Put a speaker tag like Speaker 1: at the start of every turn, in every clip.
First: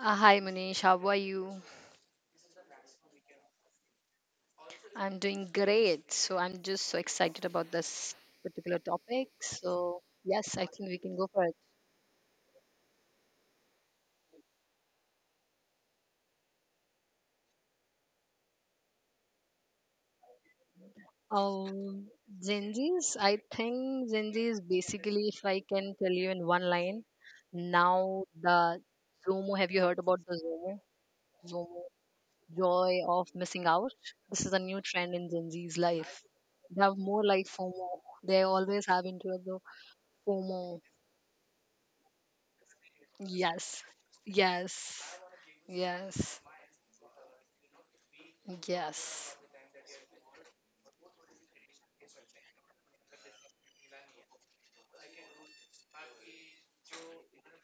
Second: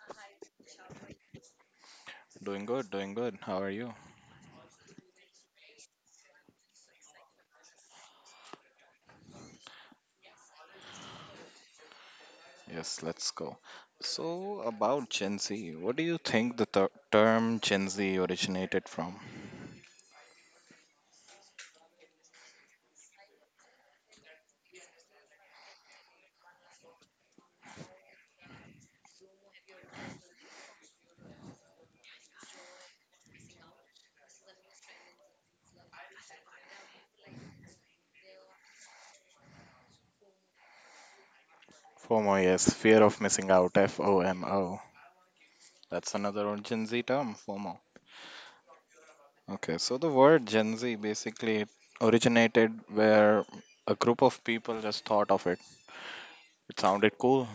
Speaker 1: Hi Manish, how are you?
Speaker 2: Doing good, doing good. How are you?
Speaker 1: I'm doing great. So I'm just so excited about this particular topic. So yes, I think we can go for it.
Speaker 2: Yes, let's go. So, about Gen Z, what do you think the term Gen Z originated from?
Speaker 1: Um, Gen Zs, I think Gen Z is basically, if I can tell you in one line, now the Zomo. Have you heard about the Zomo? Zomo, joy of missing out. This is a new trend in Gen Z's life. They have more like FOMO. They always have into the FOMO.
Speaker 2: FOMO, yes, fear of missing out,
Speaker 1: Yes.
Speaker 2: F O M
Speaker 1: Yes.
Speaker 2: O. That's
Speaker 1: Yes.
Speaker 2: another old Gen Z term, FOMO.
Speaker 1: Yes.
Speaker 2: Okay, so the word Gen Z basically originated where a group of people just thought of it. It sounded cool.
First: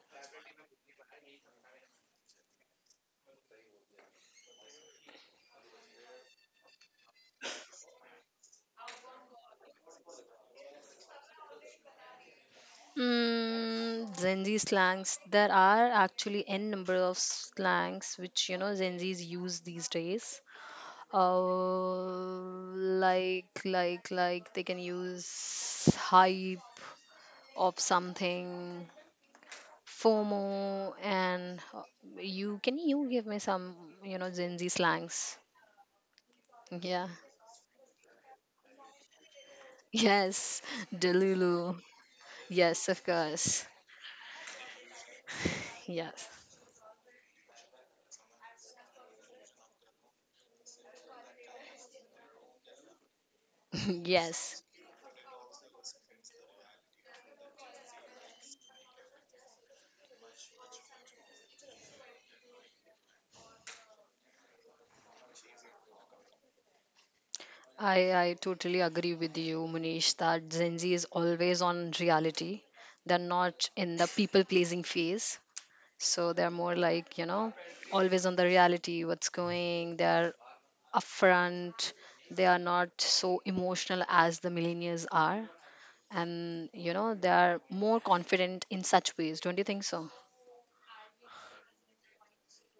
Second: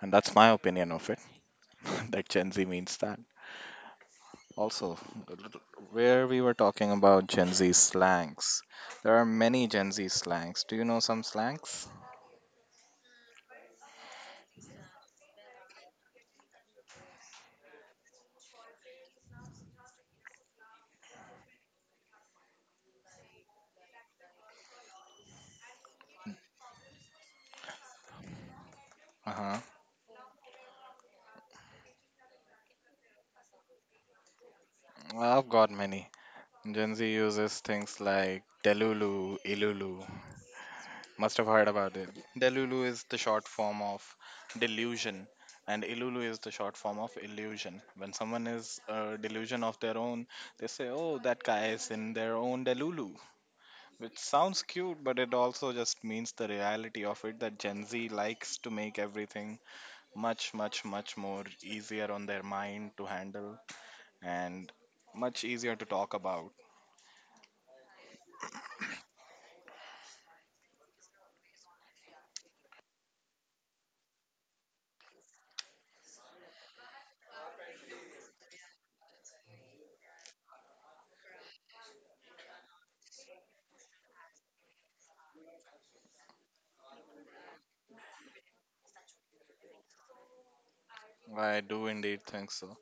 Speaker 2: And that's my opinion of it, that Gen Z means that. Also, where we were talking about Gen Z slangs, there are many Gen Z slangs. Do you know some slangs?
Speaker 1: Gen Z slangs. There are actually n number of slangs which you know Gen Zs use these days. Uh, like they can use hype of something,
Speaker 2: Uh-huh.
Speaker 1: FOMO, and you give me some Gen Z slangs?
Speaker 2: I've got many. Gen
Speaker 1: Yeah.
Speaker 2: Z uses things like Delulu, Ilulu.
Speaker 1: Yes,
Speaker 2: Must have heard
Speaker 1: Delulu.
Speaker 2: about it. Delulu
Speaker 1: Yes, of
Speaker 2: is the short
Speaker 1: course.
Speaker 2: form of delusion, and Ilulu
Speaker 1: Yes.
Speaker 2: is the short form of illusion. When someone is a delusion of their own, they say, "Oh, that guy is in their own Delulu." Which
Speaker 1: yes.
Speaker 2: sounds cute, but it also just means the reality of it that Gen Z likes to make everything much, much, much more easier on their mind to handle and much easier to talk about.
Speaker 1: I totally agree with you, Munish, that Gen Z is always on reality. They're not in the people pleasing phase. So they're more like, you know, always on the reality, what's going, they're upfront, they are not so emotional as the millennials are. And, you know, they are more confident in such ways. Don't you think so?
Speaker 2: I do indeed think so.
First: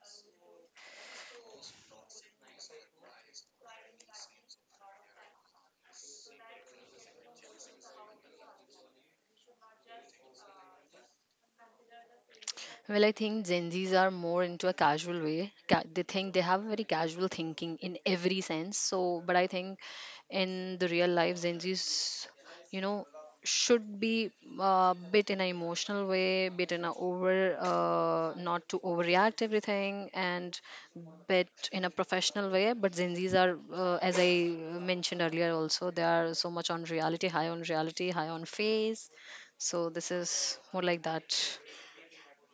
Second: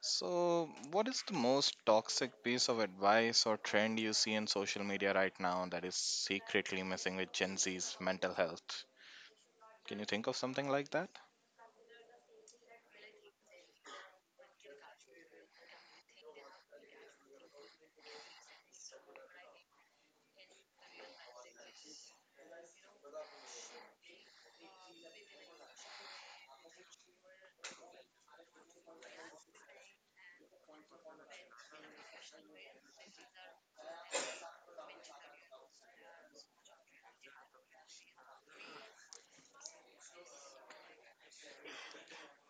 Speaker 2: So, what is the most toxic piece of advice or trend you see in social media right now that is secretly messing with Gen Z's mental health? Can you think of something like that?
Speaker 1: Well, I think Gen Zs are more into a casual way. They think they have very casual thinking in every sense. So, but I think in the real life, Gen Zs, you know, should be a bit in an emotional way, bit in a over, not to overreact everything, and bit in a professional way. But Gen Zs are, as I mentioned earlier, also they are so much on reality, high on reality, high on face. So this is more like that.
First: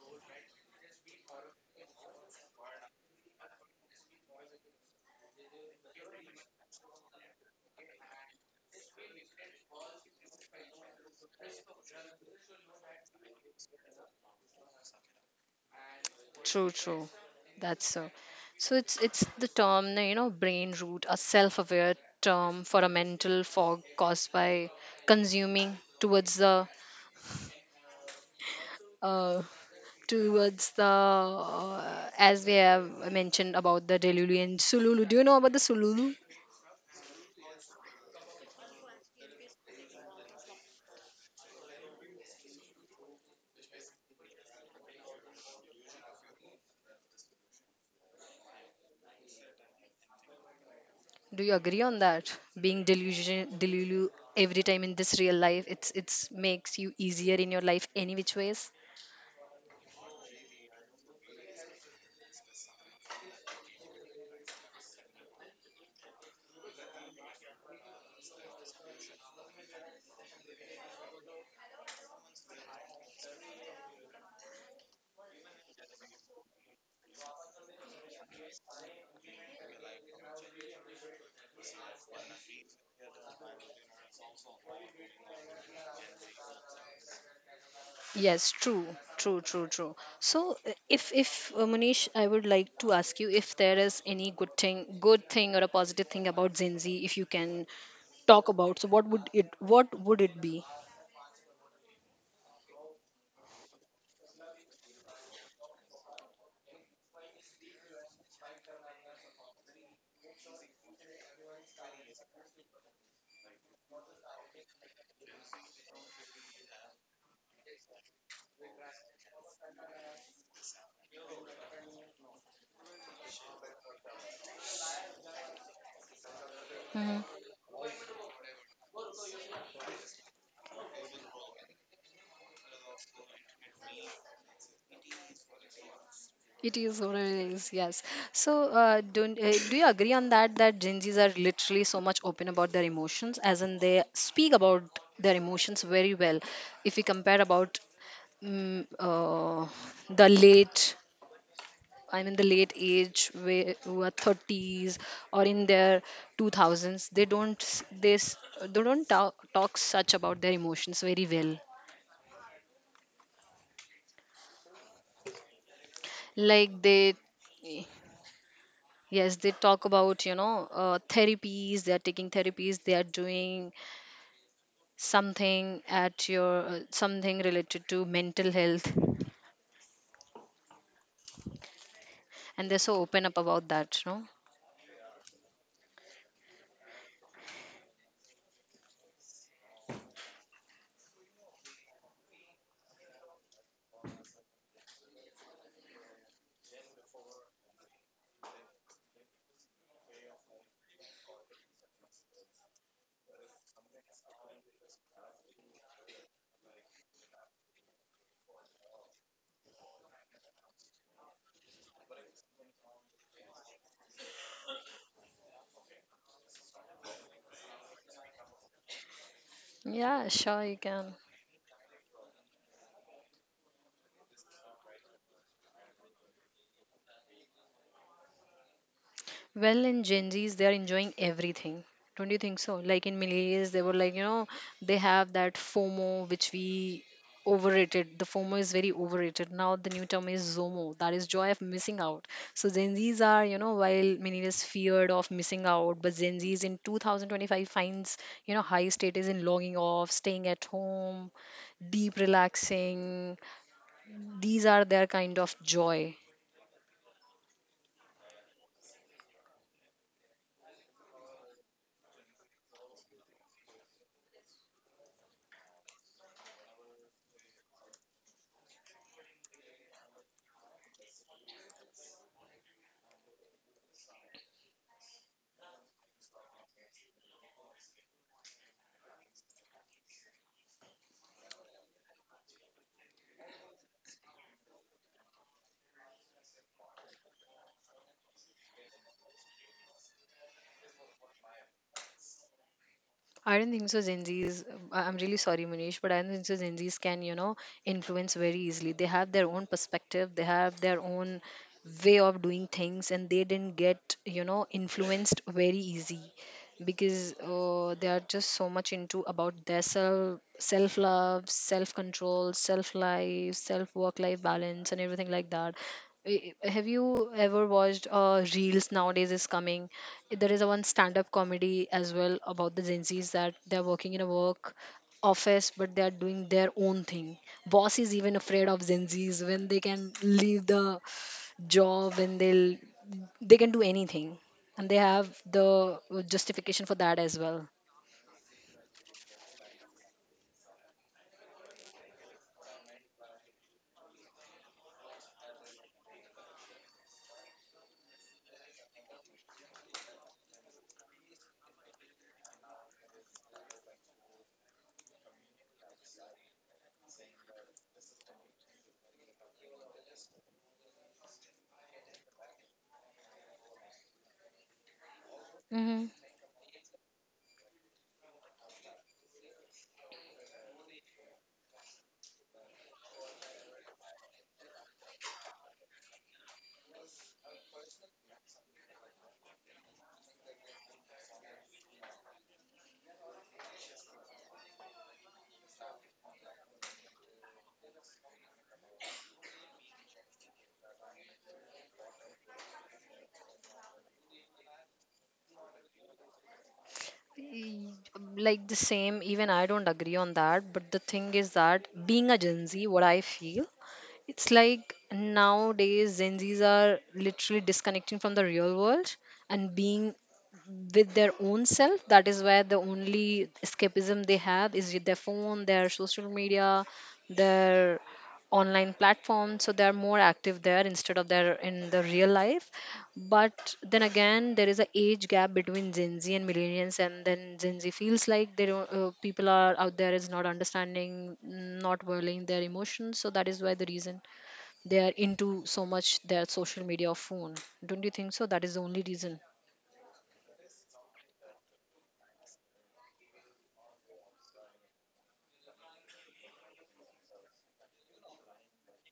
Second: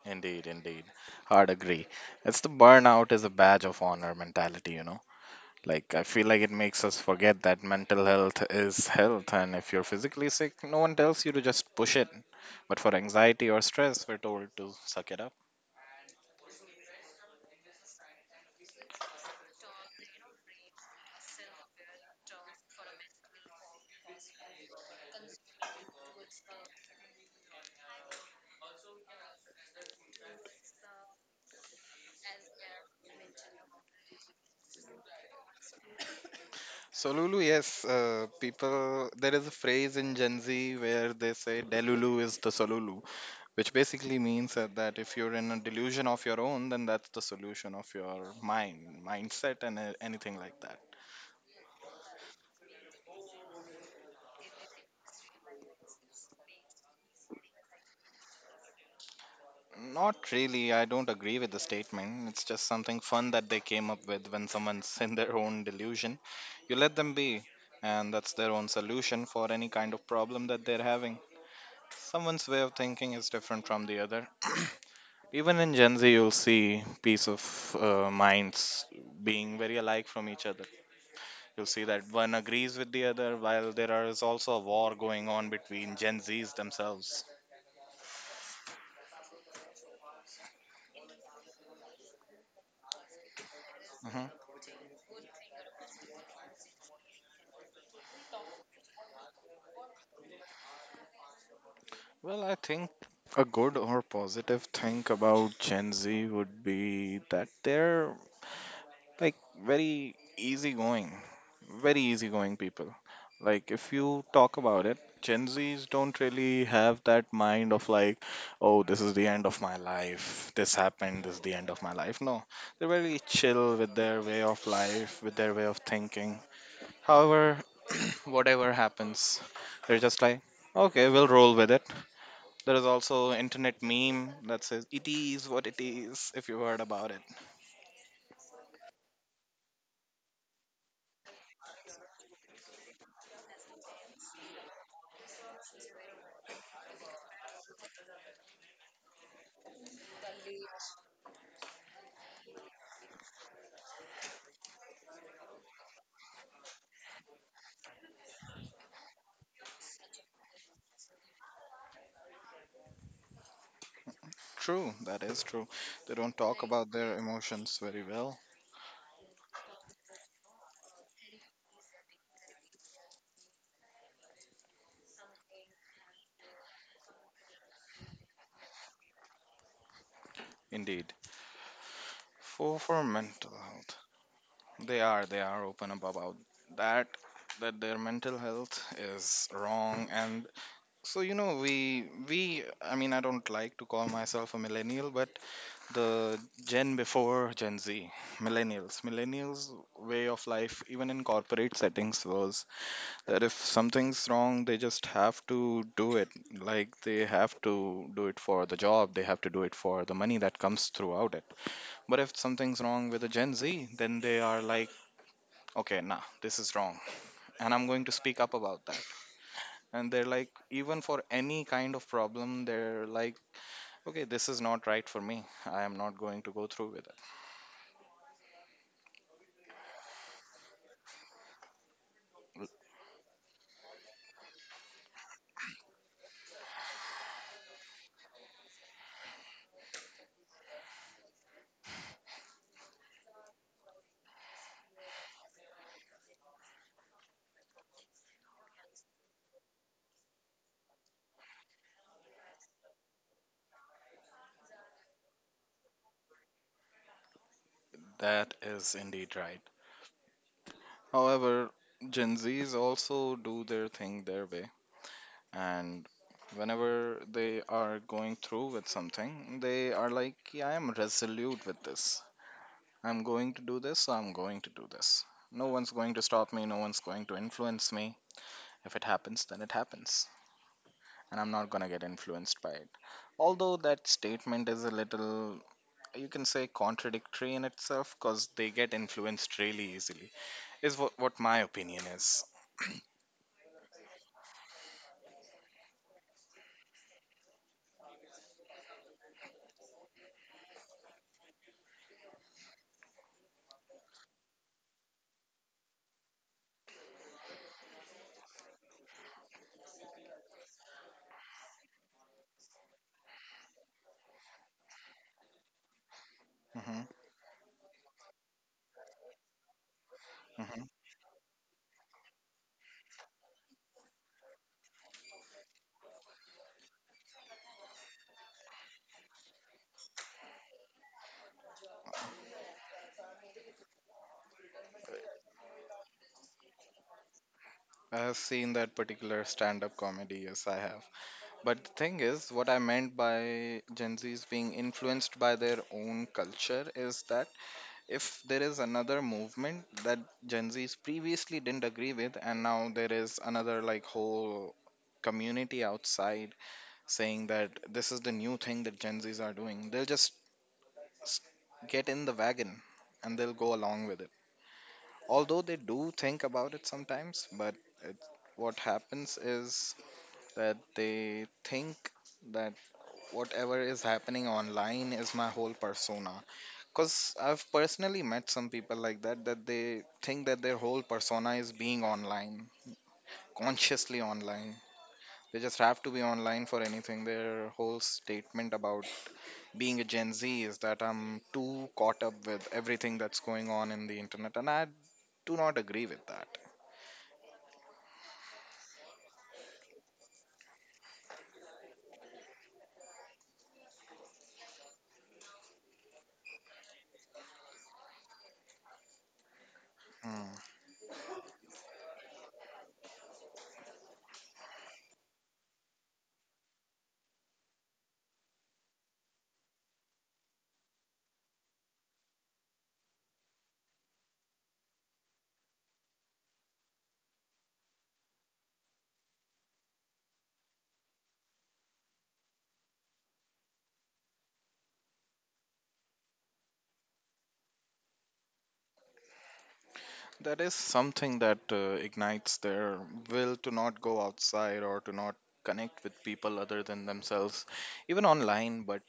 Speaker 2: Indeed, indeed. Hard agree. It's the burnout is a badge of honor mentality. Like, I feel like it makes us forget that mental health is health, and if you're physically sick, no one tells you to just push it. But for anxiety or stress, we're told to suck it up.
Speaker 1: True, true. That's so. So it's the term, you know, brain root, a self-aware term for a mental fog caused by consuming uh, towards the as we have mentioned about the Delulu and Sululu. Do you know about the Sululu?
Speaker 2: So Lulu, yes, people. There is a phrase in Gen Z where they say "Delulu is the solulu," which basically means that if you're in a delusion of your own, then that's the solution of your mind, mindset, and anything like that.
Speaker 1: Do you agree on that? Being delusion, delulu every time in this real life, it's makes you easier in your life any which ways.
Speaker 2: Not really. I don't agree with the statement. It's just something fun that they came up with when someone's in their own delusion. You let them be, and that's their own solution for any kind of problem that they're having. Someone's way of thinking is different from the other. Even in Gen Z, you'll see piece of minds being very alike from each other. You'll see that one agrees with the other, while there is also a war going on between Gen Zs themselves.
Speaker 1: Yes, true, true, true, true. So, if Manish, I would like to ask you if there is any
Speaker 2: Mm-hmm.
Speaker 1: good thing or a positive thing about Gen Z, if you can talk about. So, what would it be?
Speaker 2: Well, I think a good or positive thing about Gen Z would be that they're like very easygoing, very easygoing people. Like, if you talk about it, Gen Zs don't really have that mind of like, oh, this is the end of my life, this happened, this is the end of my life. No, they're very chill with their way of life, with their way of thinking.
Speaker 1: Hmm.
Speaker 2: However, whatever happens, they're just like, okay, we'll roll with it. There is also internet meme that says it is what it is if you heard
Speaker 1: It is
Speaker 2: about
Speaker 1: what
Speaker 2: it.
Speaker 1: it is. Yes. So, don't do you agree on that? That Gen Zs are literally so much open about their emotions, as in they speak about their emotions very well. If we compare about mm, uh, the late I'm in the late age where who are 30s or in their 2000s they don't s- they don't talk such about their emotions very well,
Speaker 2: True, that is true. They don't talk
Speaker 1: like
Speaker 2: about
Speaker 1: they,
Speaker 2: their emotions very well.
Speaker 1: yes, they talk about therapies, they are taking therapies, they are doing something at your something related to mental health,
Speaker 2: Indeed.
Speaker 1: and
Speaker 2: For
Speaker 1: they're so
Speaker 2: for
Speaker 1: open up
Speaker 2: mental
Speaker 1: about
Speaker 2: health.
Speaker 1: that. No.
Speaker 2: They are open about that that their mental health is wrong, and so we I mean, I don't like to call myself a millennial, but the gen before Gen Z millennials way of life even in corporate settings was that if something's wrong, they just have to do it. Like they have to do it for the job, they have to do it for the money that comes throughout it. But if something's wrong with a Gen Z, then they are like, okay, nah, this is wrong. And I'm going to speak up about that. And
Speaker 1: Yeah,
Speaker 2: they're like,
Speaker 1: sure, you
Speaker 2: even
Speaker 1: can.
Speaker 2: for any kind of problem, they're like, okay, this is not right for me. I am not going to go through with
Speaker 1: Well, in Gen Zs, they are enjoying everything. Don't you think
Speaker 2: it.
Speaker 1: so? Like in millennials, they were like, you know, they have that FOMO, which we overrated. The FOMO is very overrated. Now the new term is ZOMO. That is joy of missing out. So Gen Zs are, you know, while millennials feared of missing out, but Gen Zs in 2025 finds, you know, high status in logging off, staying at home, deep relaxing. These are their kind of joy.
Speaker 2: That is indeed right. However, Gen Zs also do their thing their way, and whenever they are going through with something they are like, yeah, I am resolute with this. I'm going to do this, so I'm going to do this. No one's going to stop me, no one's going to influence me. If it happens, then it happens, and I'm not going to get influenced by it. Although that statement is a little, you can say, contradictory in itself because they get influenced really easily is what my opinion is.
Speaker 1: I don't think so. Gen Zs, I'm really sorry, Manish, but I don't think so. Gen Zs can, you know, influence very easily. They have their own perspective, they have their own way of doing things, and they didn't get, you know, influenced very easy, because they are just so much into about their self love, self control, self life, self work life balance, and everything like that. Have
Speaker 2: Hmm.
Speaker 1: you ever watched reels nowadays is coming, there is a one
Speaker 2: Hmm.
Speaker 1: stand up comedy as well about the Gen Z's, that they're working in a work office but they're doing their own thing, boss is even afraid of Gen Z's when they can leave the job, and they can do anything, and they have the justification for that as well.
Speaker 2: I've seen that particular stand-up comedy, yes I have. But the thing is, what I meant by Gen Zs being influenced by their own culture is that if there is another movement that Gen Zs previously didn't agree with, and now there is another like whole community outside saying that this is the new thing that Gen Zs are doing, they'll just s- get in the wagon and they'll go along with it. Although they
Speaker 1: Hmm.
Speaker 2: do think about it sometimes, but it, what happens is that they think that whatever is happening online is my whole persona. Because I've personally met some people like that, that they think that their whole persona is being online, consciously online. They just have to be online for anything. Their whole statement about being a Gen Z is that I'm too caught up with everything that's going on in the internet, and I do not agree with that.
Speaker 1: Like the same, even I don't agree on that, but the thing is that being a Gen Z, what I feel, it's like nowadays Gen Z's are literally disconnecting from the real world and being
Speaker 2: Hmm.
Speaker 1: with their own self. That is where the only escapism they have is with their phone, their social media, their online platform. So they are more active there instead of their in the real life. But then again, there is a age gap between Gen Z and millennials, and then Gen Z feels like they don't people are out there is not understanding, not valuing their emotions. So that is why the reason they are into so much their social media or phone. Don't you think so? That is the only reason.
Speaker 2: That is something that ignites their will to not go outside or to not connect with people other than themselves, even online. But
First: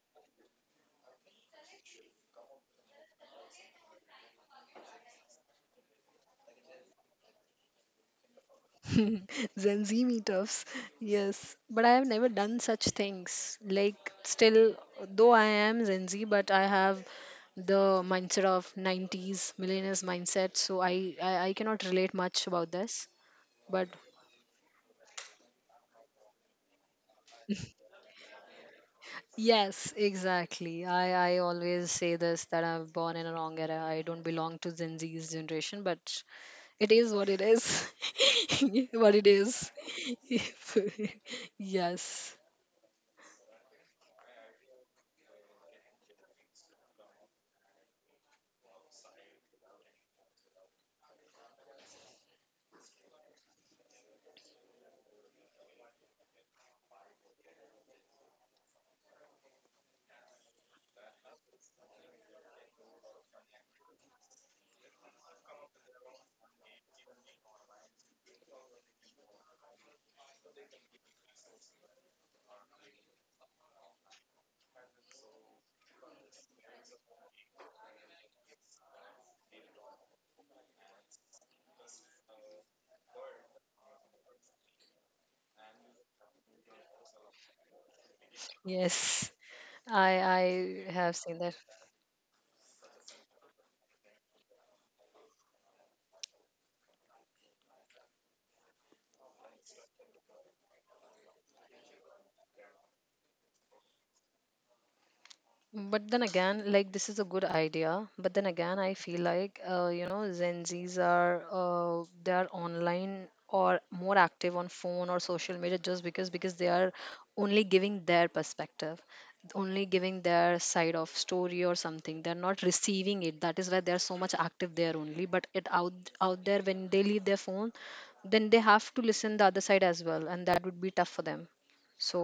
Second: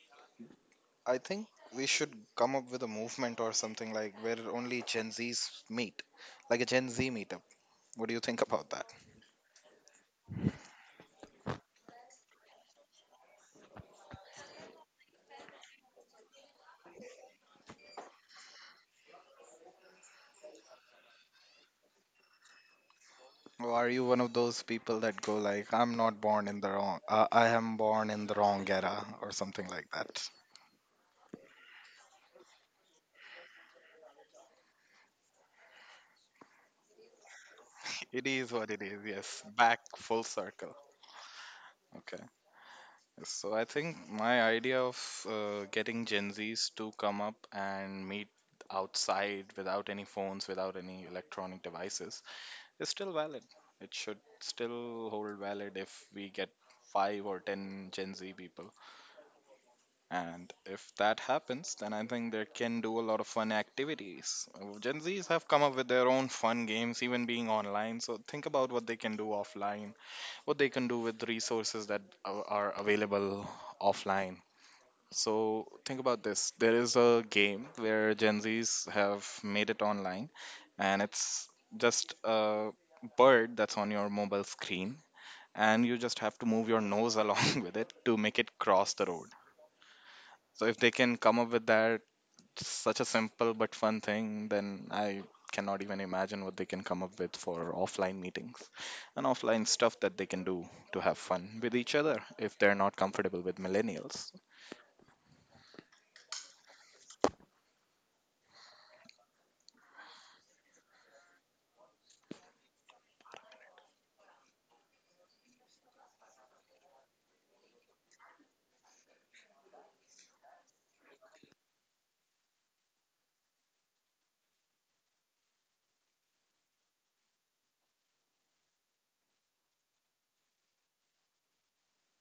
Speaker 2: I think we should come up with a movement or something like where only Gen Zs meet, like a Gen Z meetup. What do you think about that?
Speaker 1: Gen Z meetups. Yes, but I have never done such things. Like, still, though I am Gen Z, but I have the mindset of 90s millennials mindset, so I cannot relate much about this.
Speaker 2: Or are
Speaker 1: But
Speaker 2: you one of those people that go like, "I'm not born in the wrong, I am born in the wrong era" or something like
Speaker 1: yes,
Speaker 2: that?
Speaker 1: exactly. I always say this that I'm born in a wrong era. I don't belong to Gen Z's generation, but it is what it is.
Speaker 2: It is what it is.
Speaker 1: What it
Speaker 2: Yes,
Speaker 1: is.
Speaker 2: back full circle. Okay.
Speaker 1: yes.
Speaker 2: So I think my idea of getting Gen Zs to come up and meet outside without any phones, without any electronic devices is still valid. It should still hold valid if we get 5 or 10 Gen Z people. And if that happens, then I think they can do a lot of fun activities. Gen Zs have come up with their own fun games, even being online. So think about what they can do offline, what they can do with resources that are available offline, so think about this. There is a game where Gen Zs have made it online, and it's just a bird that's on your mobile screen, and you just have to move your nose along with it to make it cross the
Speaker 1: Yes,
Speaker 2: road.
Speaker 1: I
Speaker 2: So if
Speaker 1: I
Speaker 2: they
Speaker 1: have
Speaker 2: can
Speaker 1: seen
Speaker 2: come up
Speaker 1: that.
Speaker 2: with that, such a simple but fun thing, then I cannot even imagine what they can come up with for offline meetings and offline stuff that they can do to have fun with each other if they're not comfortable with millennials.
Speaker 1: But then again, like this is a good idea. But then again, I feel like Gen Zs are they are online or more active on phone or social media just because they are only giving their perspective, only giving their side of story or something. They're not receiving it. That is why they are so much active there only. But it out out there, when they leave their phone, then they have to listen the other side as well, and that would be tough for them. So,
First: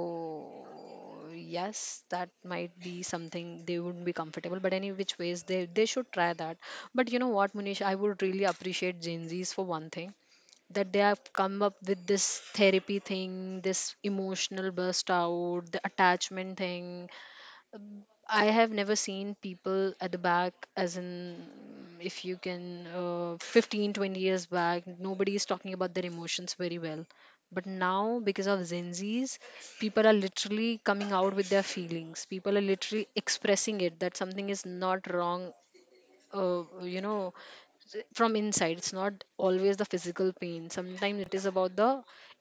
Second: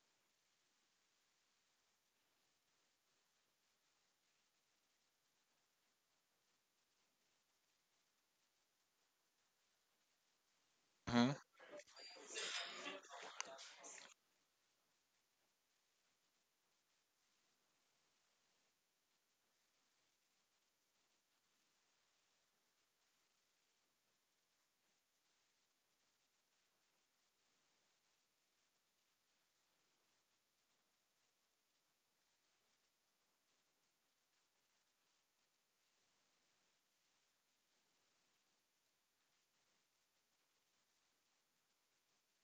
Speaker 1: yes, that might be something they wouldn't be comfortable, but any which ways, they should try that. But you know what, Munish, I would really appreciate Gen Z's for one thing, that they have
Speaker 2: Mm-hmm.
Speaker 1: come up with this therapy thing, this emotional burst out, the attachment thing. I have never seen people at the back, as in, if you can, 15, 20 years back, nobody is talking about their emotions very well. But now, because of Gen Zs, people are literally coming out with their feelings. People are literally expressing it that something is not wrong, uh, you know from inside, it's not always the physical pain, sometimes it is about the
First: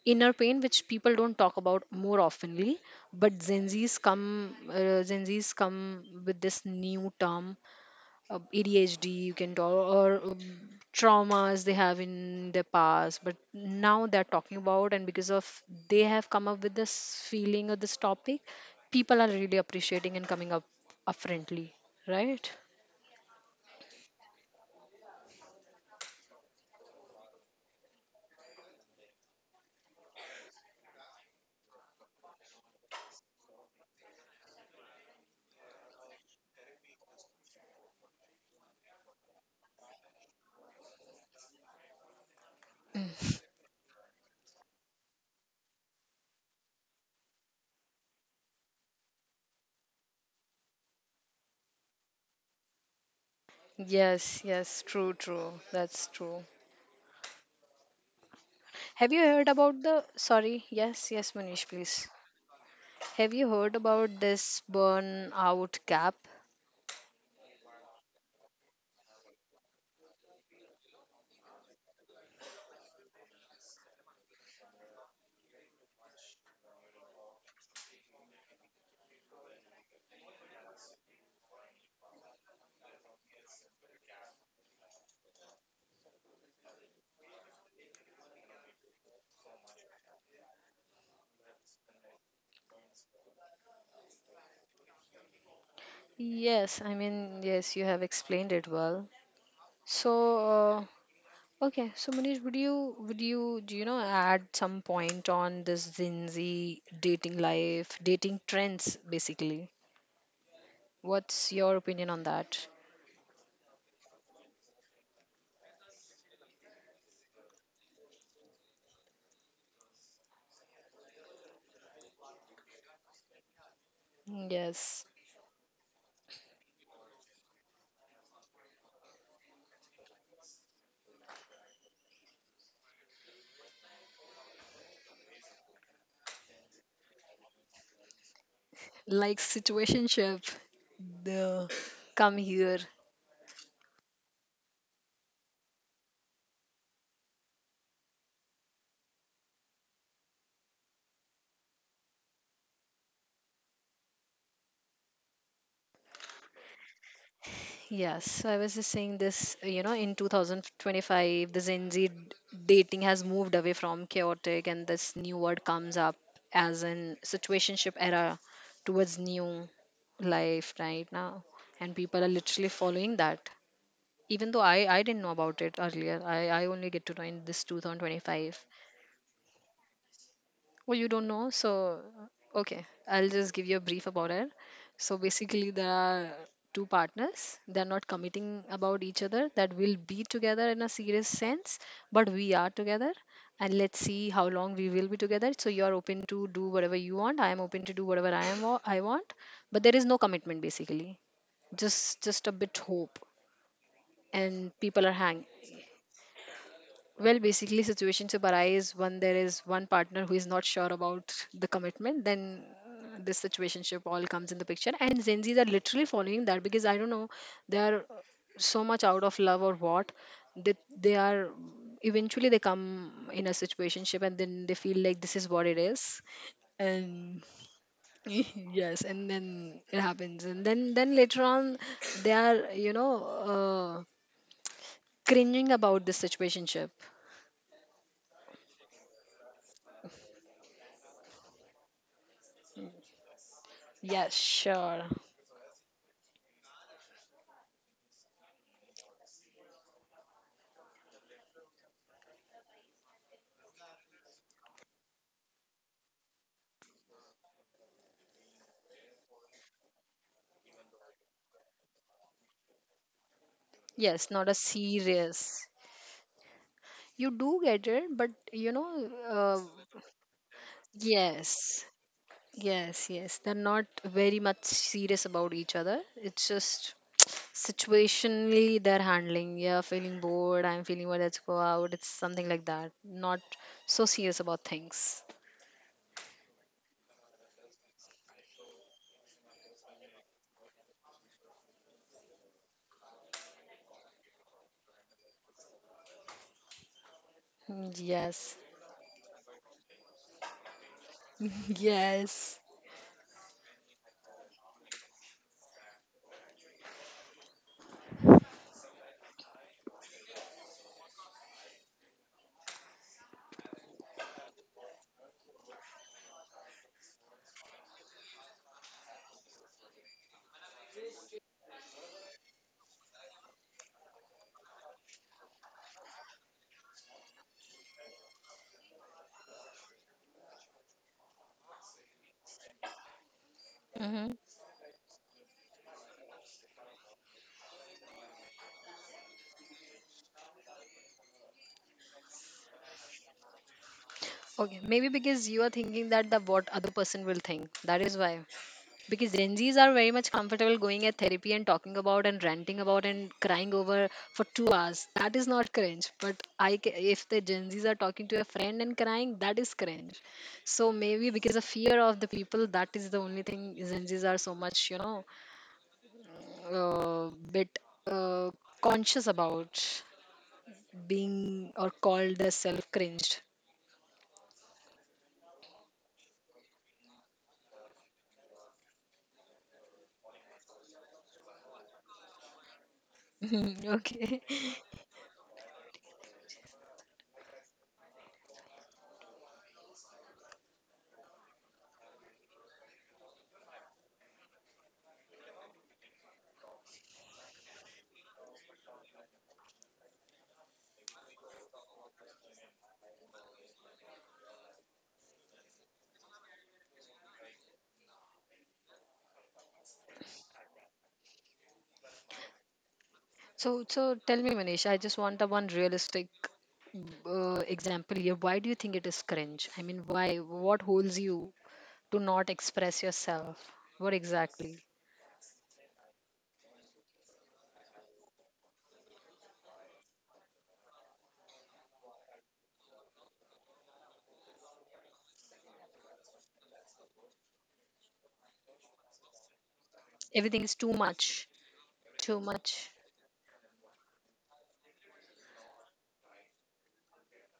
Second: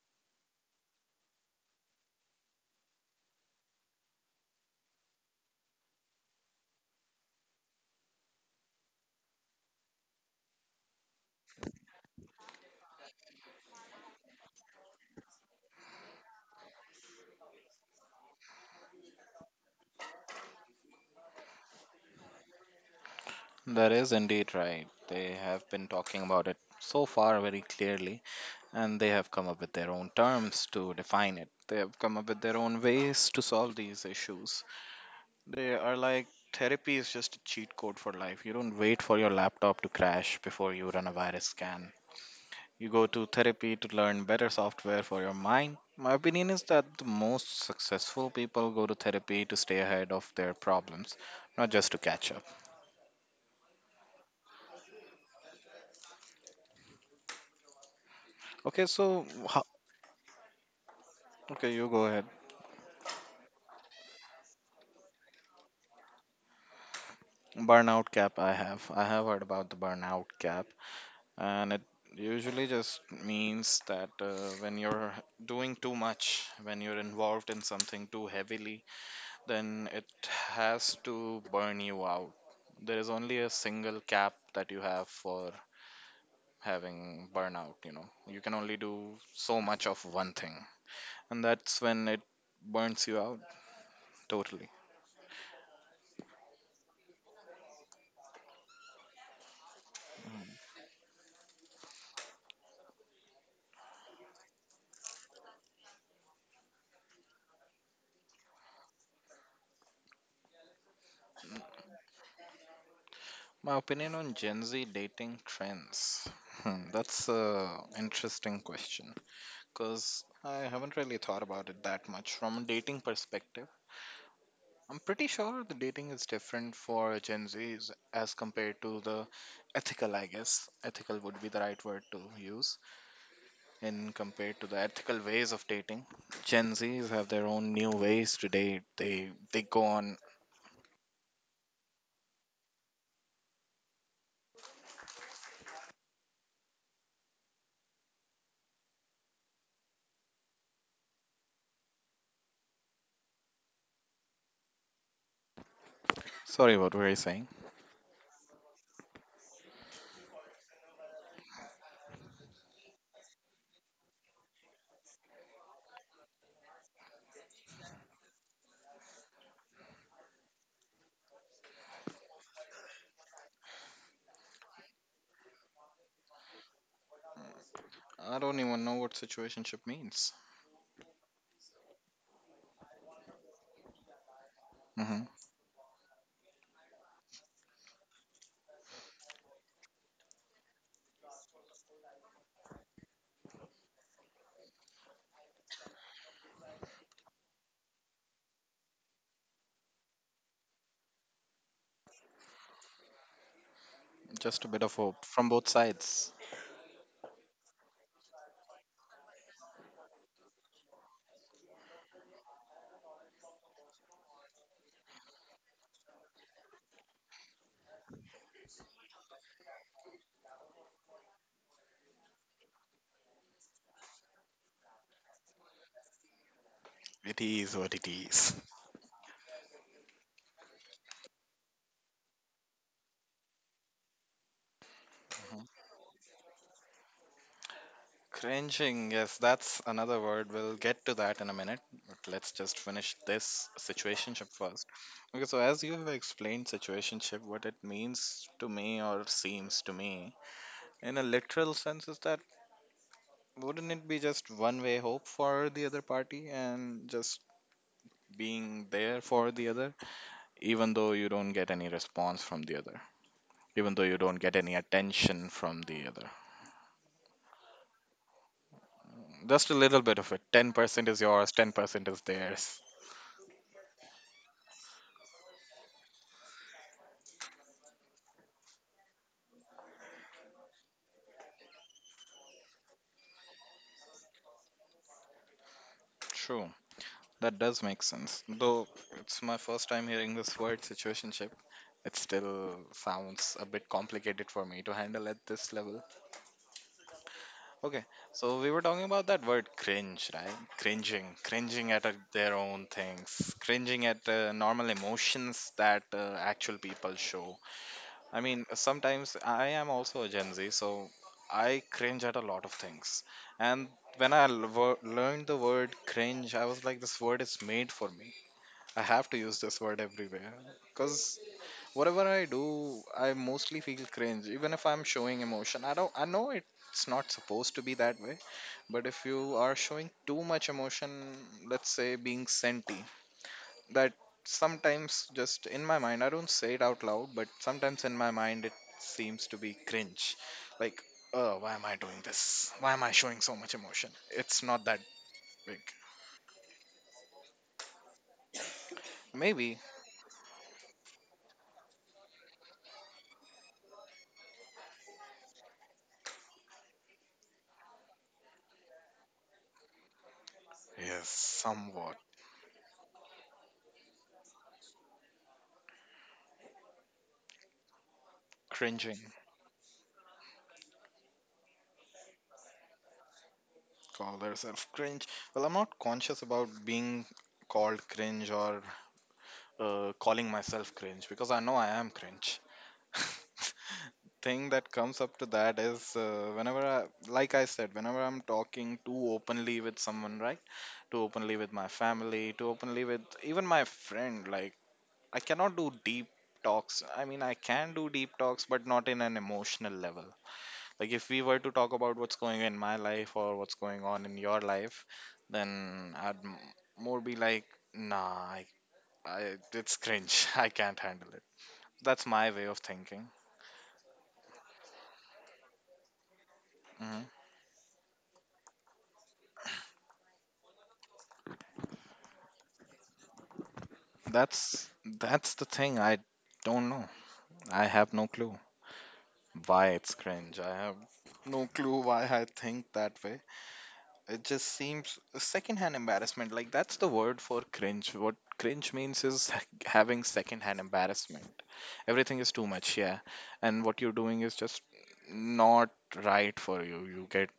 Speaker 1: inner pain, which people don't talk about more oftenly. But Gen Z's come with this new term, ADHD you can talk, or traumas they have in their past, but now they're talking about, and because of they have come up with this feeling or this topic, people are really appreciating and coming up friendly, right?
Speaker 2: That is indeed right. They have been talking about it so far very clearly, and they have come up with their own terms to define it. They have come up with their own ways to solve these issues. They are like, therapy is just a cheat code for life. You don't wait for your laptop to crash before you run a virus scan. You go to therapy to learn better software for your mind. My opinion is that the most successful people go to therapy to stay ahead of their problems, not just to catch up.
Speaker 1: Yes, yes, true, true. That's true.
Speaker 2: Okay,
Speaker 1: Have
Speaker 2: so,
Speaker 1: you heard about the Sorry, yes, yes, Manish,
Speaker 2: okay, you go
Speaker 1: please.
Speaker 2: ahead.
Speaker 1: Have you heard about this burnout gap?
Speaker 2: Burnout cap, I have. I have heard about the burnout cap, and it usually just means that when you're doing too much, when you're involved in something too heavily, then it has to burn you out. There is only a single cap that you have for having burnout, you know. You can only do so much of one thing, and that's when it burns you out totally.
Speaker 1: Yes, I mean, yes, you have explained it well. So, okay, so Manish, would you do you know add some point on this Gen Z dating life, dating trends basically? What's your opinion on that?
Speaker 2: My opinion on Gen Z dating trends. Hmm, that's a interesting question. Because I haven't really thought about it that much from a dating perspective. I'm
Speaker 1: Yes.
Speaker 2: pretty sure the dating is different for Gen Zs as compared to the ethical, I guess. Ethical would be the right word to use in compared to the ethical ways of dating. Gen Zs have their own new ways to date. They
Speaker 1: Like
Speaker 2: they go on.
Speaker 1: situationship. The, come here.
Speaker 2: Sorry, what were you saying?
Speaker 1: Yes, so I was just saying this, in 2025, the Gen Z dating has moved away from chaotic, and this new word comes up as in situationship era towards new life right now. And people are literally following that. Even though I didn't know about it earlier, I only get to know in this
Speaker 2: I don't
Speaker 1: 2025.
Speaker 2: even know what situationship means.
Speaker 1: Well, you don't know, so okay, I'll just give you a brief about it. So
Speaker 2: Hmm.
Speaker 1: basically, there are two partners. They're not committing about each other. That will be together in a serious sense, but we are together, and let's see how long we will be together. So you are open to do whatever you want. I am open to do whatever I want, but there is no commitment basically. Just a bit hope,
Speaker 2: Just a
Speaker 1: and
Speaker 2: bit of
Speaker 1: people are
Speaker 2: hope
Speaker 1: hang.
Speaker 2: from both sides.
Speaker 1: Well, basically, situations arise when there is one partner who is not sure about the commitment, then this situationship all comes in the picture. And Gen Zs are literally following that because I don't know, they are so much out of love or what, that they are eventually they come in a situationship and then they feel like this is what it is,
Speaker 2: It
Speaker 1: and
Speaker 2: is what it is.
Speaker 1: yes, and then it happens, and then later on they are, uh, cringing about this situationship.
Speaker 2: Cringing, yes, that's another word. We'll get to that in a minute. But let's just finish this
Speaker 1: Yes,
Speaker 2: situationship first.
Speaker 1: sure.
Speaker 2: Okay, so as you have explained situationship, what it means to me or seems to me, in a literal sense, is that wouldn't it be just one way hope for the other party and just being there for the other, even though you don't get any response from the other, even though you
Speaker 1: Yes,
Speaker 2: don't
Speaker 1: not a
Speaker 2: get any attention
Speaker 1: serious.
Speaker 2: from the other?
Speaker 1: You do get it, but you know,
Speaker 2: Just a little bit of it. 10% is yours,
Speaker 1: yes,
Speaker 2: 10% is theirs.
Speaker 1: yes. They're not very much serious about each other. It's just situationally they're handling. Yeah, feeling bored. I'm feeling well. Let's go out. It's something like that. Not so serious about things.
Speaker 2: True. That does make sense. Though it's my first time hearing this word situationship, it still sounds a bit complicated for me to handle at this level.
Speaker 1: Mm,
Speaker 2: Okay,
Speaker 1: yes,
Speaker 2: so we were talking about that word cringe, right? Cringing, cringing at their
Speaker 1: yes.
Speaker 2: own things, cringing at normal emotions that actual people show. I mean, sometimes I am also a Gen Z, so I cringe at a lot of things. And when I learned the word cringe, I was like, this word is made for me. I have to use this word everywhere because whatever I do, I mostly feel cringe. Even if I'm showing emotion, I don't. I know it's not supposed to be that way, but if you are showing too much emotion, let's say being senti, that
Speaker 1: Hmm.
Speaker 2: sometimes just in my mind, I don't say it out loud, but sometimes in my mind it seems to be cringe. Like, oh, why am I doing this? Why am I showing so much emotion? It's
Speaker 1: Okay,
Speaker 2: not that
Speaker 1: maybe because you are
Speaker 2: big.
Speaker 1: thinking that the what other person will think. That is why. Because Gen Zs
Speaker 2: Maybe
Speaker 1: are very much comfortable going at therapy and talking about and ranting about and crying over for 2 hours. That is not cringe. But if the Gen Zs are talking to a friend and crying, that is cringe. So
Speaker 2: yes,
Speaker 1: maybe because of fear
Speaker 2: somewhat
Speaker 1: of the people, that is the only thing Gen Zs are so much, you know, bit uh,
Speaker 2: cringing.
Speaker 1: conscious about being or called as self cringed.
Speaker 2: Call yourself cringe. Well, I'm not conscious about being called cringe or calling myself cringe because I know I am cringe.
Speaker 1: Okay.
Speaker 2: Thing that comes up to that is whenever I, like I said, whenever I'm talking too openly with someone, right? Too openly with my family, too openly with even my friend, like I cannot do deep talks. I mean, I can do deep talks, but not in an emotional level. Like if we were to talk about what's going in my life or what's going on in your life, then I'd more be like, nah, I, it's cringe. I can't handle it. That's my way of thinking.
Speaker 1: So tell me, Manish, I just want a one realistic
Speaker 2: hmm
Speaker 1: example here. Why do you think it is cringe? I mean, why? What holds you to not express yourself? What exactly?
Speaker 2: That's that's the thing. I don't know. I have no clue why it's cringe. I have no clue why I think that way. It just seems secondhand embarrassment. Like that's the word for cringe. What cringe means is having
Speaker 1: Everything is
Speaker 2: secondhand
Speaker 1: too much.
Speaker 2: embarrassment. Everything
Speaker 1: Too
Speaker 2: is too
Speaker 1: much.
Speaker 2: much, yeah, and what you're doing is just not right for you. You get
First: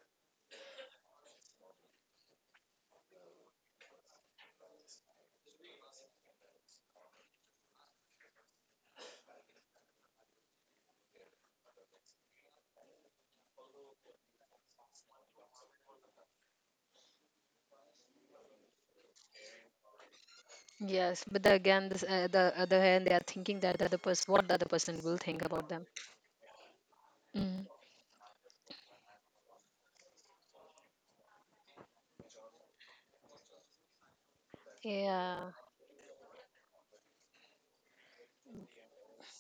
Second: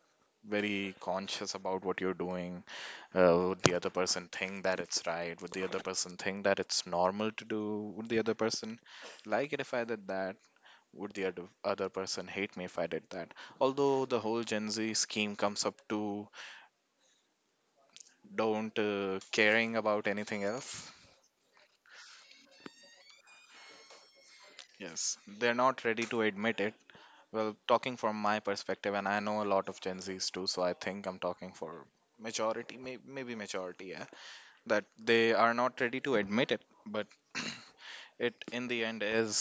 Speaker 2: very conscious about what you're doing. Would the other person think that it's right? Would the other person think that it's normal to do? Would the other person like it if I did that? Would the other person hate me if I did that? Although the whole Gen Z scheme comes up to don't caring about anything else.
Speaker 1: Yes, but again, the other hand, they are thinking that the other person, what the other person
Speaker 2: Yes,
Speaker 1: will think
Speaker 2: they're
Speaker 1: about
Speaker 2: not
Speaker 1: them.
Speaker 2: ready to admit it. Well,
Speaker 1: Mm.
Speaker 2: talking from my perspective, and I know a lot of Gen Zs too, so I think I'm talking for majority, maybe majority, yeah, that they
Speaker 1: Yeah,
Speaker 2: are not ready to admit it, but it in the end is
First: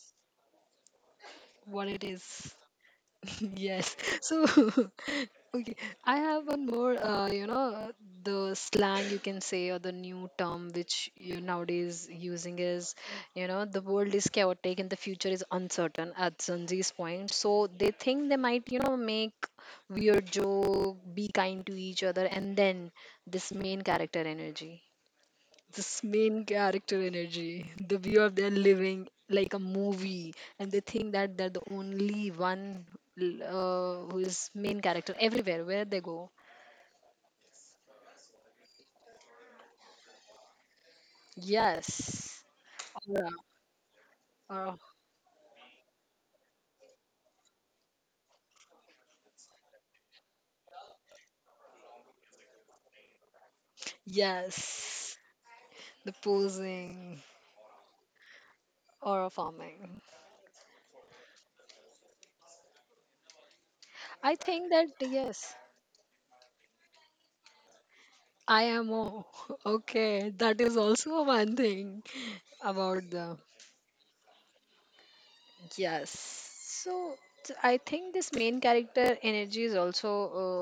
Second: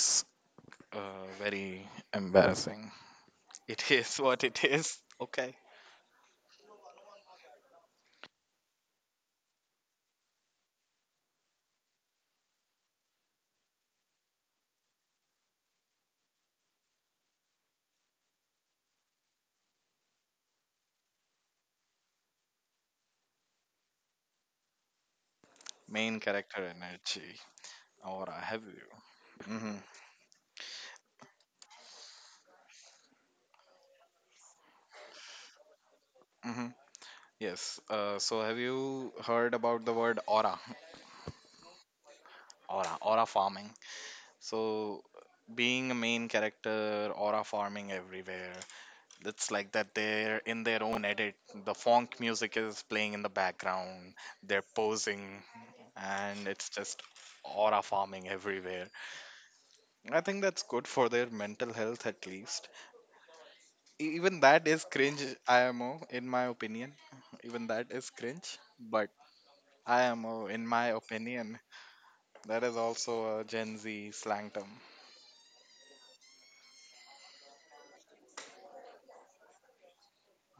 Speaker 2: very
Speaker 1: what it is.
Speaker 2: embarrassing. It
Speaker 1: Yes.
Speaker 2: is
Speaker 1: So,
Speaker 2: what it is. Okay.
Speaker 1: okay, I have one more, the slang you can say or the new term which you nowadays using is, you know, the world is chaotic and the future is uncertain at Zanzi's point. So they think they might, you know, make weird joke, be kind to each other, and then this main character energy this
Speaker 2: Main
Speaker 1: main
Speaker 2: character
Speaker 1: character
Speaker 2: energy,
Speaker 1: energy, the view of
Speaker 2: aura.
Speaker 1: their
Speaker 2: Have you?
Speaker 1: living like a
Speaker 2: Hmm.
Speaker 1: movie. And they think that they're the only one who is main character everywhere where they go.
Speaker 2: Hmm. Yes. So have you heard about the word aura?
Speaker 1: Yes,
Speaker 2: Aura, aura
Speaker 1: aura,
Speaker 2: farming.
Speaker 1: aura.
Speaker 2: So being a main character, aura farming everywhere. It's like that they're in their own edit. The funk music is playing in the background. They're
Speaker 1: Yes,
Speaker 2: posing
Speaker 1: the
Speaker 2: and it's just
Speaker 1: posing,
Speaker 2: aura farming everywhere.
Speaker 1: aura farming.
Speaker 2: I think that's good for their mental health at least.
Speaker 1: I
Speaker 2: Even that
Speaker 1: think that,
Speaker 2: is cringe,
Speaker 1: yes.
Speaker 2: imo, in my opinion. Even that is cringe,
Speaker 1: I am imo.
Speaker 2: but
Speaker 1: Okay,
Speaker 2: imo,
Speaker 1: that
Speaker 2: in
Speaker 1: is
Speaker 2: my
Speaker 1: also one
Speaker 2: opinion,
Speaker 1: thing
Speaker 2: that is
Speaker 1: about the.
Speaker 2: also a Gen Z slang term.
Speaker 1: Yes. So I think this main character energy is also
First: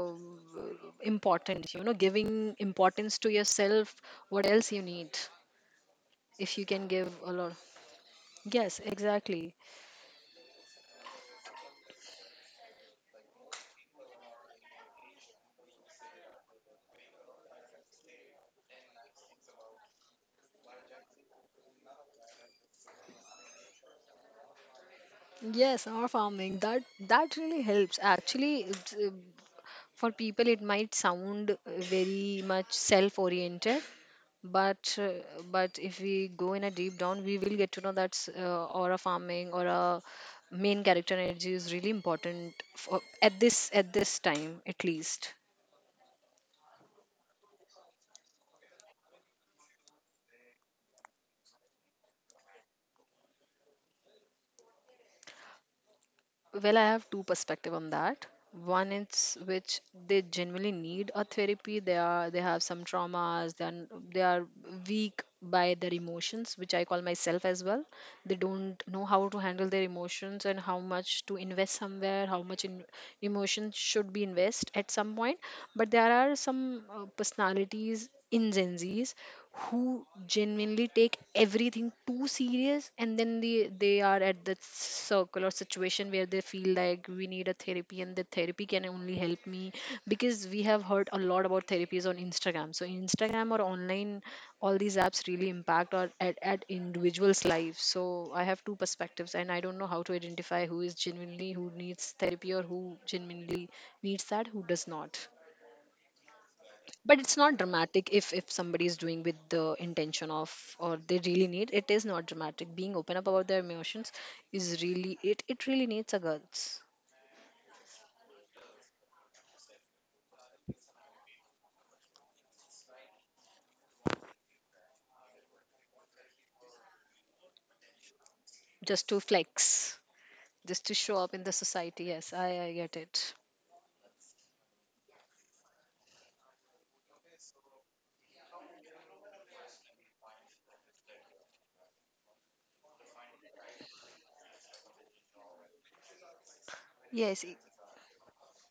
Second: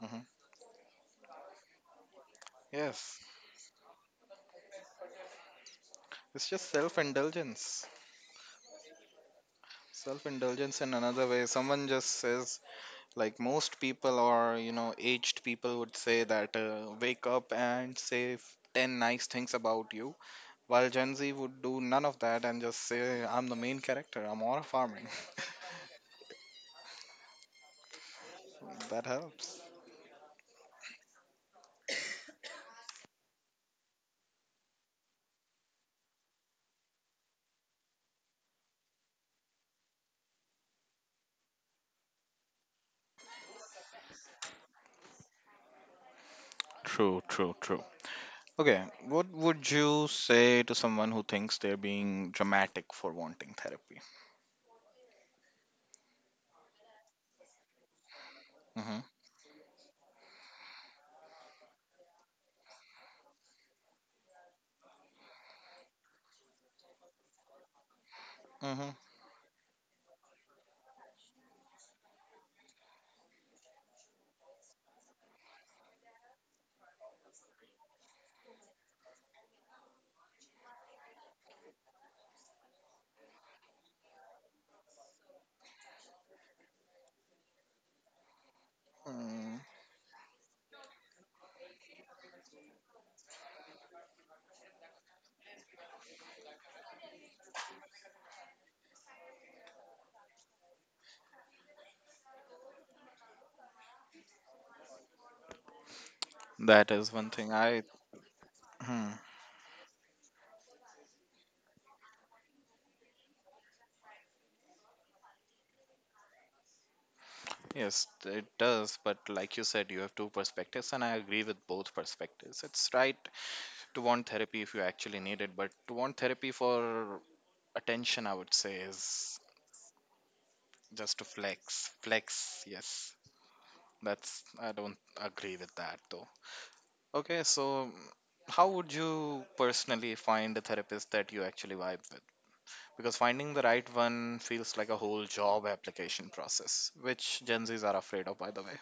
Speaker 2: Hmm.
Speaker 1: important, you know, giving importance
Speaker 2: Yes,
Speaker 1: to yourself, what else you need
Speaker 2: it's
Speaker 1: if you
Speaker 2: just
Speaker 1: can give a lot.
Speaker 2: self-indulgence.
Speaker 1: Yes, exactly.
Speaker 2: Self-indulgence in another way, someone just says, like most people, or you know, aged people would say that, wake up and say 10 nice things about you, while Gen Z would do none of that and just say, I'm the main character, I'm all farming.
Speaker 1: Yes, our farming, that that really helps. Actually, it's,
Speaker 2: That helps.
Speaker 1: for people, it might sound very much self oriented, but if we go in a deep down, we will get to know that aura farming or a main character energy is really important for, at this time at least.
Speaker 2: True, true, true. Okay, what would you say to someone who thinks they're being dramatic for wanting therapy?
Speaker 1: Well, I have two perspective on that. One
Speaker 2: Mm-hmm.
Speaker 1: is which they genuinely need a therapy. They are they have some traumas. They are weak by their emotions, which I call myself as well. They don't
Speaker 2: Mm-hmm.
Speaker 1: know how to handle their emotions and how much to invest somewhere, how much in emotion should be invest at some point. But there are some personalities in Gen Zs who genuinely take everything too serious and then they are at that circle or situation where they feel like we need a therapy and the therapy can only help
Speaker 2: Mm.
Speaker 1: me because we have heard a lot about therapies on Instagram. So Instagram or online, all these apps really impact or at individuals lives. So I have two perspectives and I don't know how to identify who is genuinely who needs therapy or who genuinely needs that, who does not.
Speaker 2: That, that's
Speaker 1: But
Speaker 2: one
Speaker 1: it's
Speaker 2: thing,
Speaker 1: not
Speaker 2: I...
Speaker 1: dramatic if somebody is
Speaker 2: Hmm.
Speaker 1: doing with the intention of or they really need it. Is not dramatic being open up about their emotions is really it really needs a guts,
Speaker 2: Yes, it does, but like you said, you have two perspectives, and I agree with both perspectives. It's right to want therapy if you actually need it, but to want therapy for attention, I would say,
Speaker 1: just to
Speaker 2: is
Speaker 1: flex, just to
Speaker 2: just
Speaker 1: show
Speaker 2: to
Speaker 1: up in the
Speaker 2: flex.
Speaker 1: society. Yes, i
Speaker 2: Flex,
Speaker 1: i get
Speaker 2: yes.
Speaker 1: it.
Speaker 2: That's, I don't agree with that though. Okay, so how would you personally find a therapist that you actually vibe with? Because finding the right one feels like a whole job application process, which
Speaker 1: Yes,
Speaker 2: Gen Zs are afraid of, by the way.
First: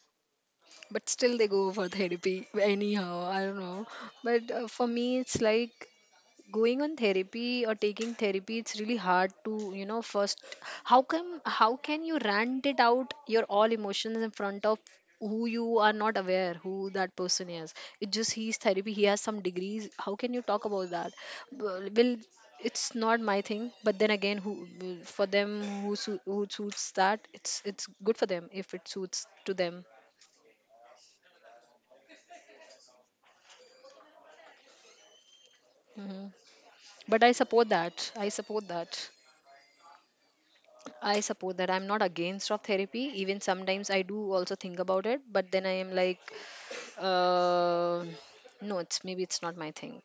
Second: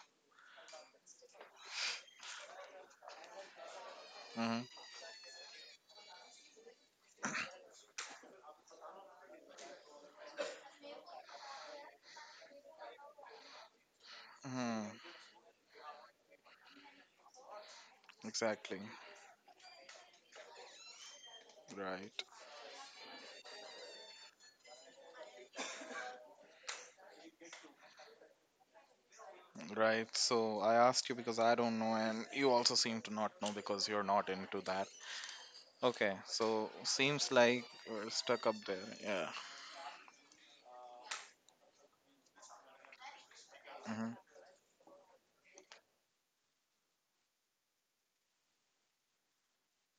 Speaker 1: but still they go for therapy anyhow, I don't know. But
Speaker 2: Hmm.
Speaker 1: for me it's like going on therapy or taking therapy it's really hard to, you know, first how come how can you rant it out your all emotions in front of
Speaker 2: Hmm.
Speaker 1: who you are not aware who that person is. It just he's
Speaker 2: Exactly.
Speaker 1: therapy, he has some degrees, how can you talk about that? Well,
Speaker 2: Right,
Speaker 1: it's not my thing. But then again who for them who, who suits that, it's good for them if it suits to them.
Speaker 2: right. So I asked you because I don't know, and you also seem to not know because you're not into that. Okay,
Speaker 1: Hmm.
Speaker 2: so
Speaker 1: But I
Speaker 2: seems like
Speaker 1: support that,
Speaker 2: we're
Speaker 1: I
Speaker 2: stuck up
Speaker 1: support
Speaker 2: there.
Speaker 1: that.
Speaker 2: Yeah.
Speaker 1: I support that. I'm not against of therapy. Even sometimes I
Speaker 2: Hmm.
Speaker 1: do also think about it, but then I am like, uh, no, it's maybe it's not my thing.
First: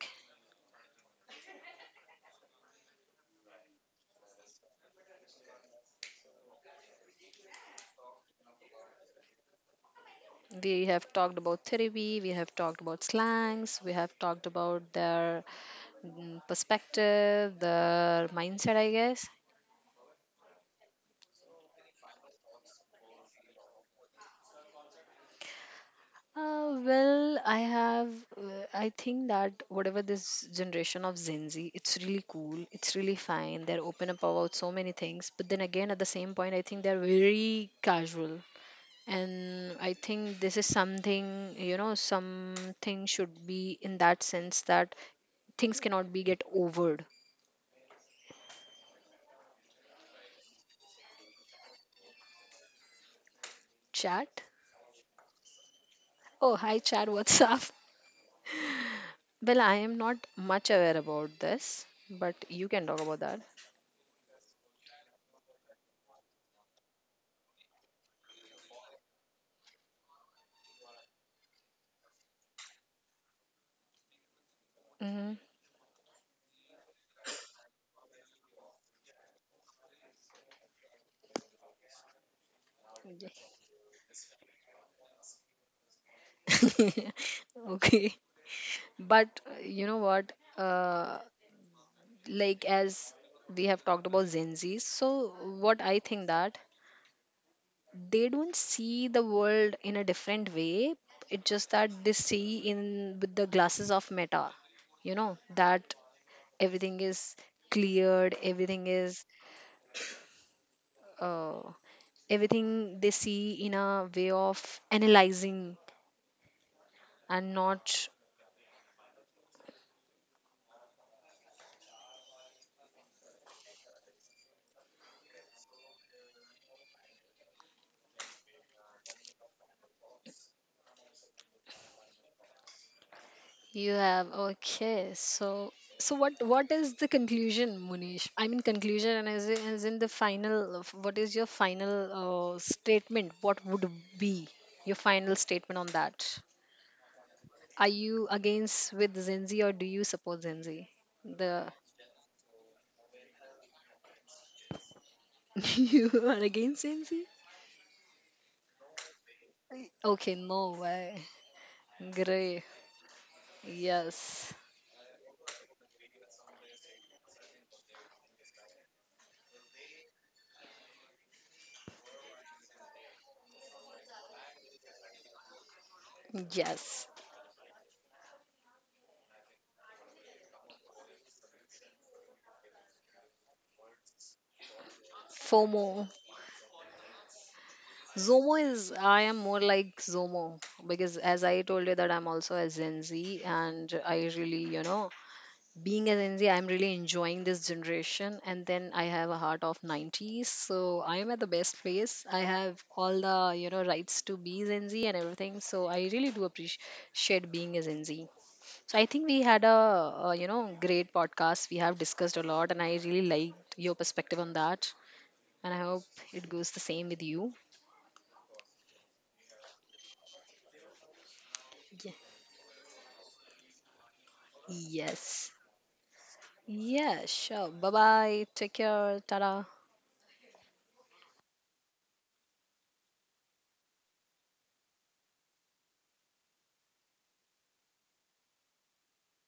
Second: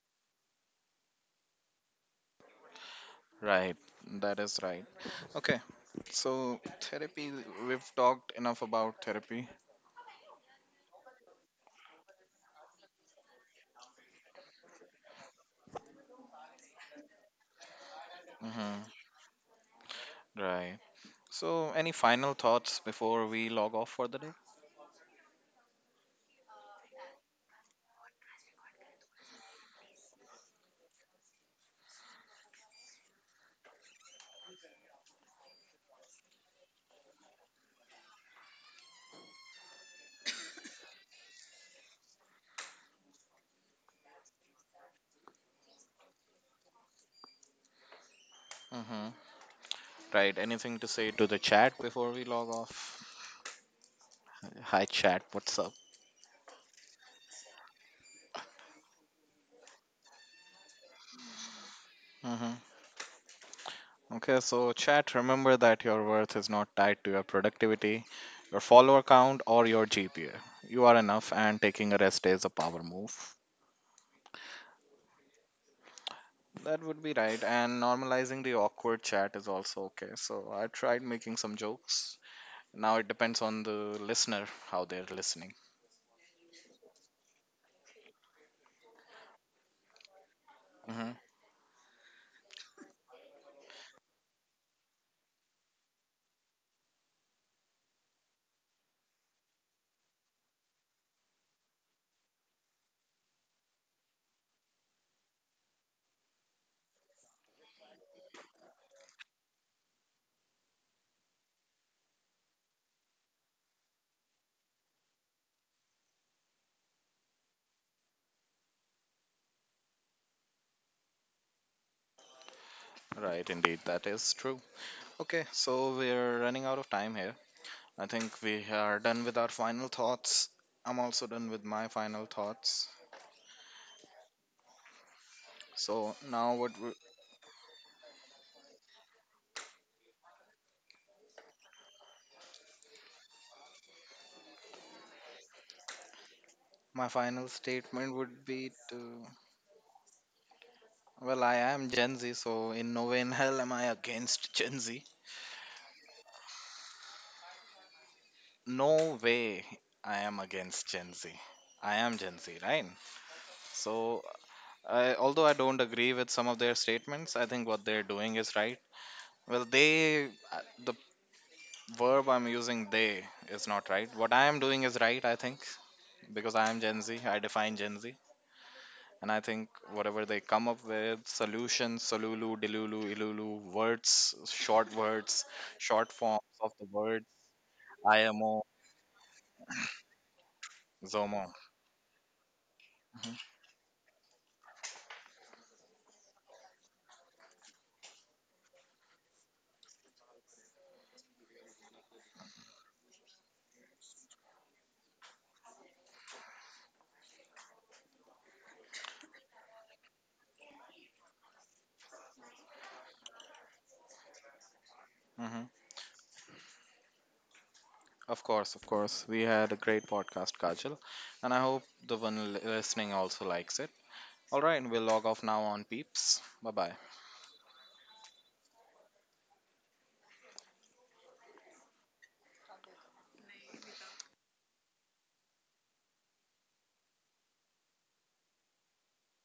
Speaker 2: Right, that is right. Okay, so therapy, we've talked enough about therapy.
Speaker 1: We have talked about therapy. We have talked about slangs. We have talked about their mm, perspective, their
Speaker 2: Hmm.
Speaker 1: mindset, I guess.
Speaker 2: Right. So, any final thoughts before we log off for the day?
Speaker 1: Well, I have. I think that whatever this generation of Gen Z, it's really cool. It's really fine. They're open up about so many things. But then again, at the same point, I think they're very casual. And I think this is something, you know, something should be in that sense that things cannot be get overed.
Speaker 2: Hmm. Right, anything to say to the chat before we log off?
Speaker 1: Chat?
Speaker 2: Hi, chat, what's
Speaker 1: Oh, hi, chat. What's up? Well, I am not much aware about this, but
Speaker 2: up?
Speaker 1: you can talk about that.
Speaker 2: Okay, so chat, remember that your worth is not tied to your productivity, your follower count, or your GPA. You are enough, and taking a rest day is a power move.
Speaker 1: Hmm.
Speaker 2: That would be right. And normalizing the awkward chat is also okay. So I tried making some jokes. Now it depends on the listener how they're listening.
Speaker 1: Okay. But you know what?
Speaker 2: Hmm.
Speaker 1: Like as we have talked about Gen Zs, so what I think that they don't see the world in a different way. It's just that they see in with the glasses of meta, you know, that everything is cleared, everything is uh, everything they see in a way of analyzing and not.
Speaker 2: Right, indeed, that is true. Okay, so we're running out of time here. I think we are done with our final thoughts. I'm also done with my final thoughts.
Speaker 1: You have okay. So
Speaker 2: So
Speaker 1: so what
Speaker 2: now what we...
Speaker 1: is the conclusion, Munish? I mean conclusion, and as in the final. What is your final statement? What would be your final statement on that?
Speaker 2: My final
Speaker 1: Are
Speaker 2: statement
Speaker 1: you
Speaker 2: would be
Speaker 1: against with
Speaker 2: to...
Speaker 1: Gen Z or do you support Gen Z?
Speaker 2: Well, I
Speaker 1: The
Speaker 2: am Gen Z, so in no way in hell am I against Gen Z.
Speaker 1: you are against Gen Z?
Speaker 2: No way. I
Speaker 1: Okay,
Speaker 2: am
Speaker 1: no
Speaker 2: against Gen
Speaker 1: way.
Speaker 2: Z. I am Gen Z,
Speaker 1: Great.
Speaker 2: right? So,
Speaker 1: Yes.
Speaker 2: I, although I don't agree with some of their statements, I think what they're doing is right. Well, they, the verb I'm using, they, is not right. What I am doing is right, I think, because I am Gen
Speaker 1: Yes.
Speaker 2: Z. I define Gen Z. And I think whatever they come up with, solutions, salulu, dilulu, ilulu, words,
Speaker 1: FOMO.
Speaker 2: short forms of the words,
Speaker 1: Zomo
Speaker 2: IMO,
Speaker 1: is I am more like Zomo because as
Speaker 2: ZOMO.
Speaker 1: I told you that I'm also a Gen Z and I really, you know, being a Gen Z, I'm really enjoying this generation and then I have a heart of 90s. So I am at the best place. I have all the, you know, rights to be Gen Z and everything. So I really do appreciate being a Gen Z. So I think we had a you know, great podcast. We have discussed a lot and I really liked your perspective on that and
Speaker 2: Hmm.
Speaker 1: I hope it goes the same with you.
Speaker 2: Of course, of course. We had a great podcast, Kajal. And I hope the one listening also likes it. All right, we'll log off
Speaker 1: Yes.
Speaker 2: now on Peeps. Bye bye.
Speaker 1: Yeah, sure. Bye bye. Take care. Tada.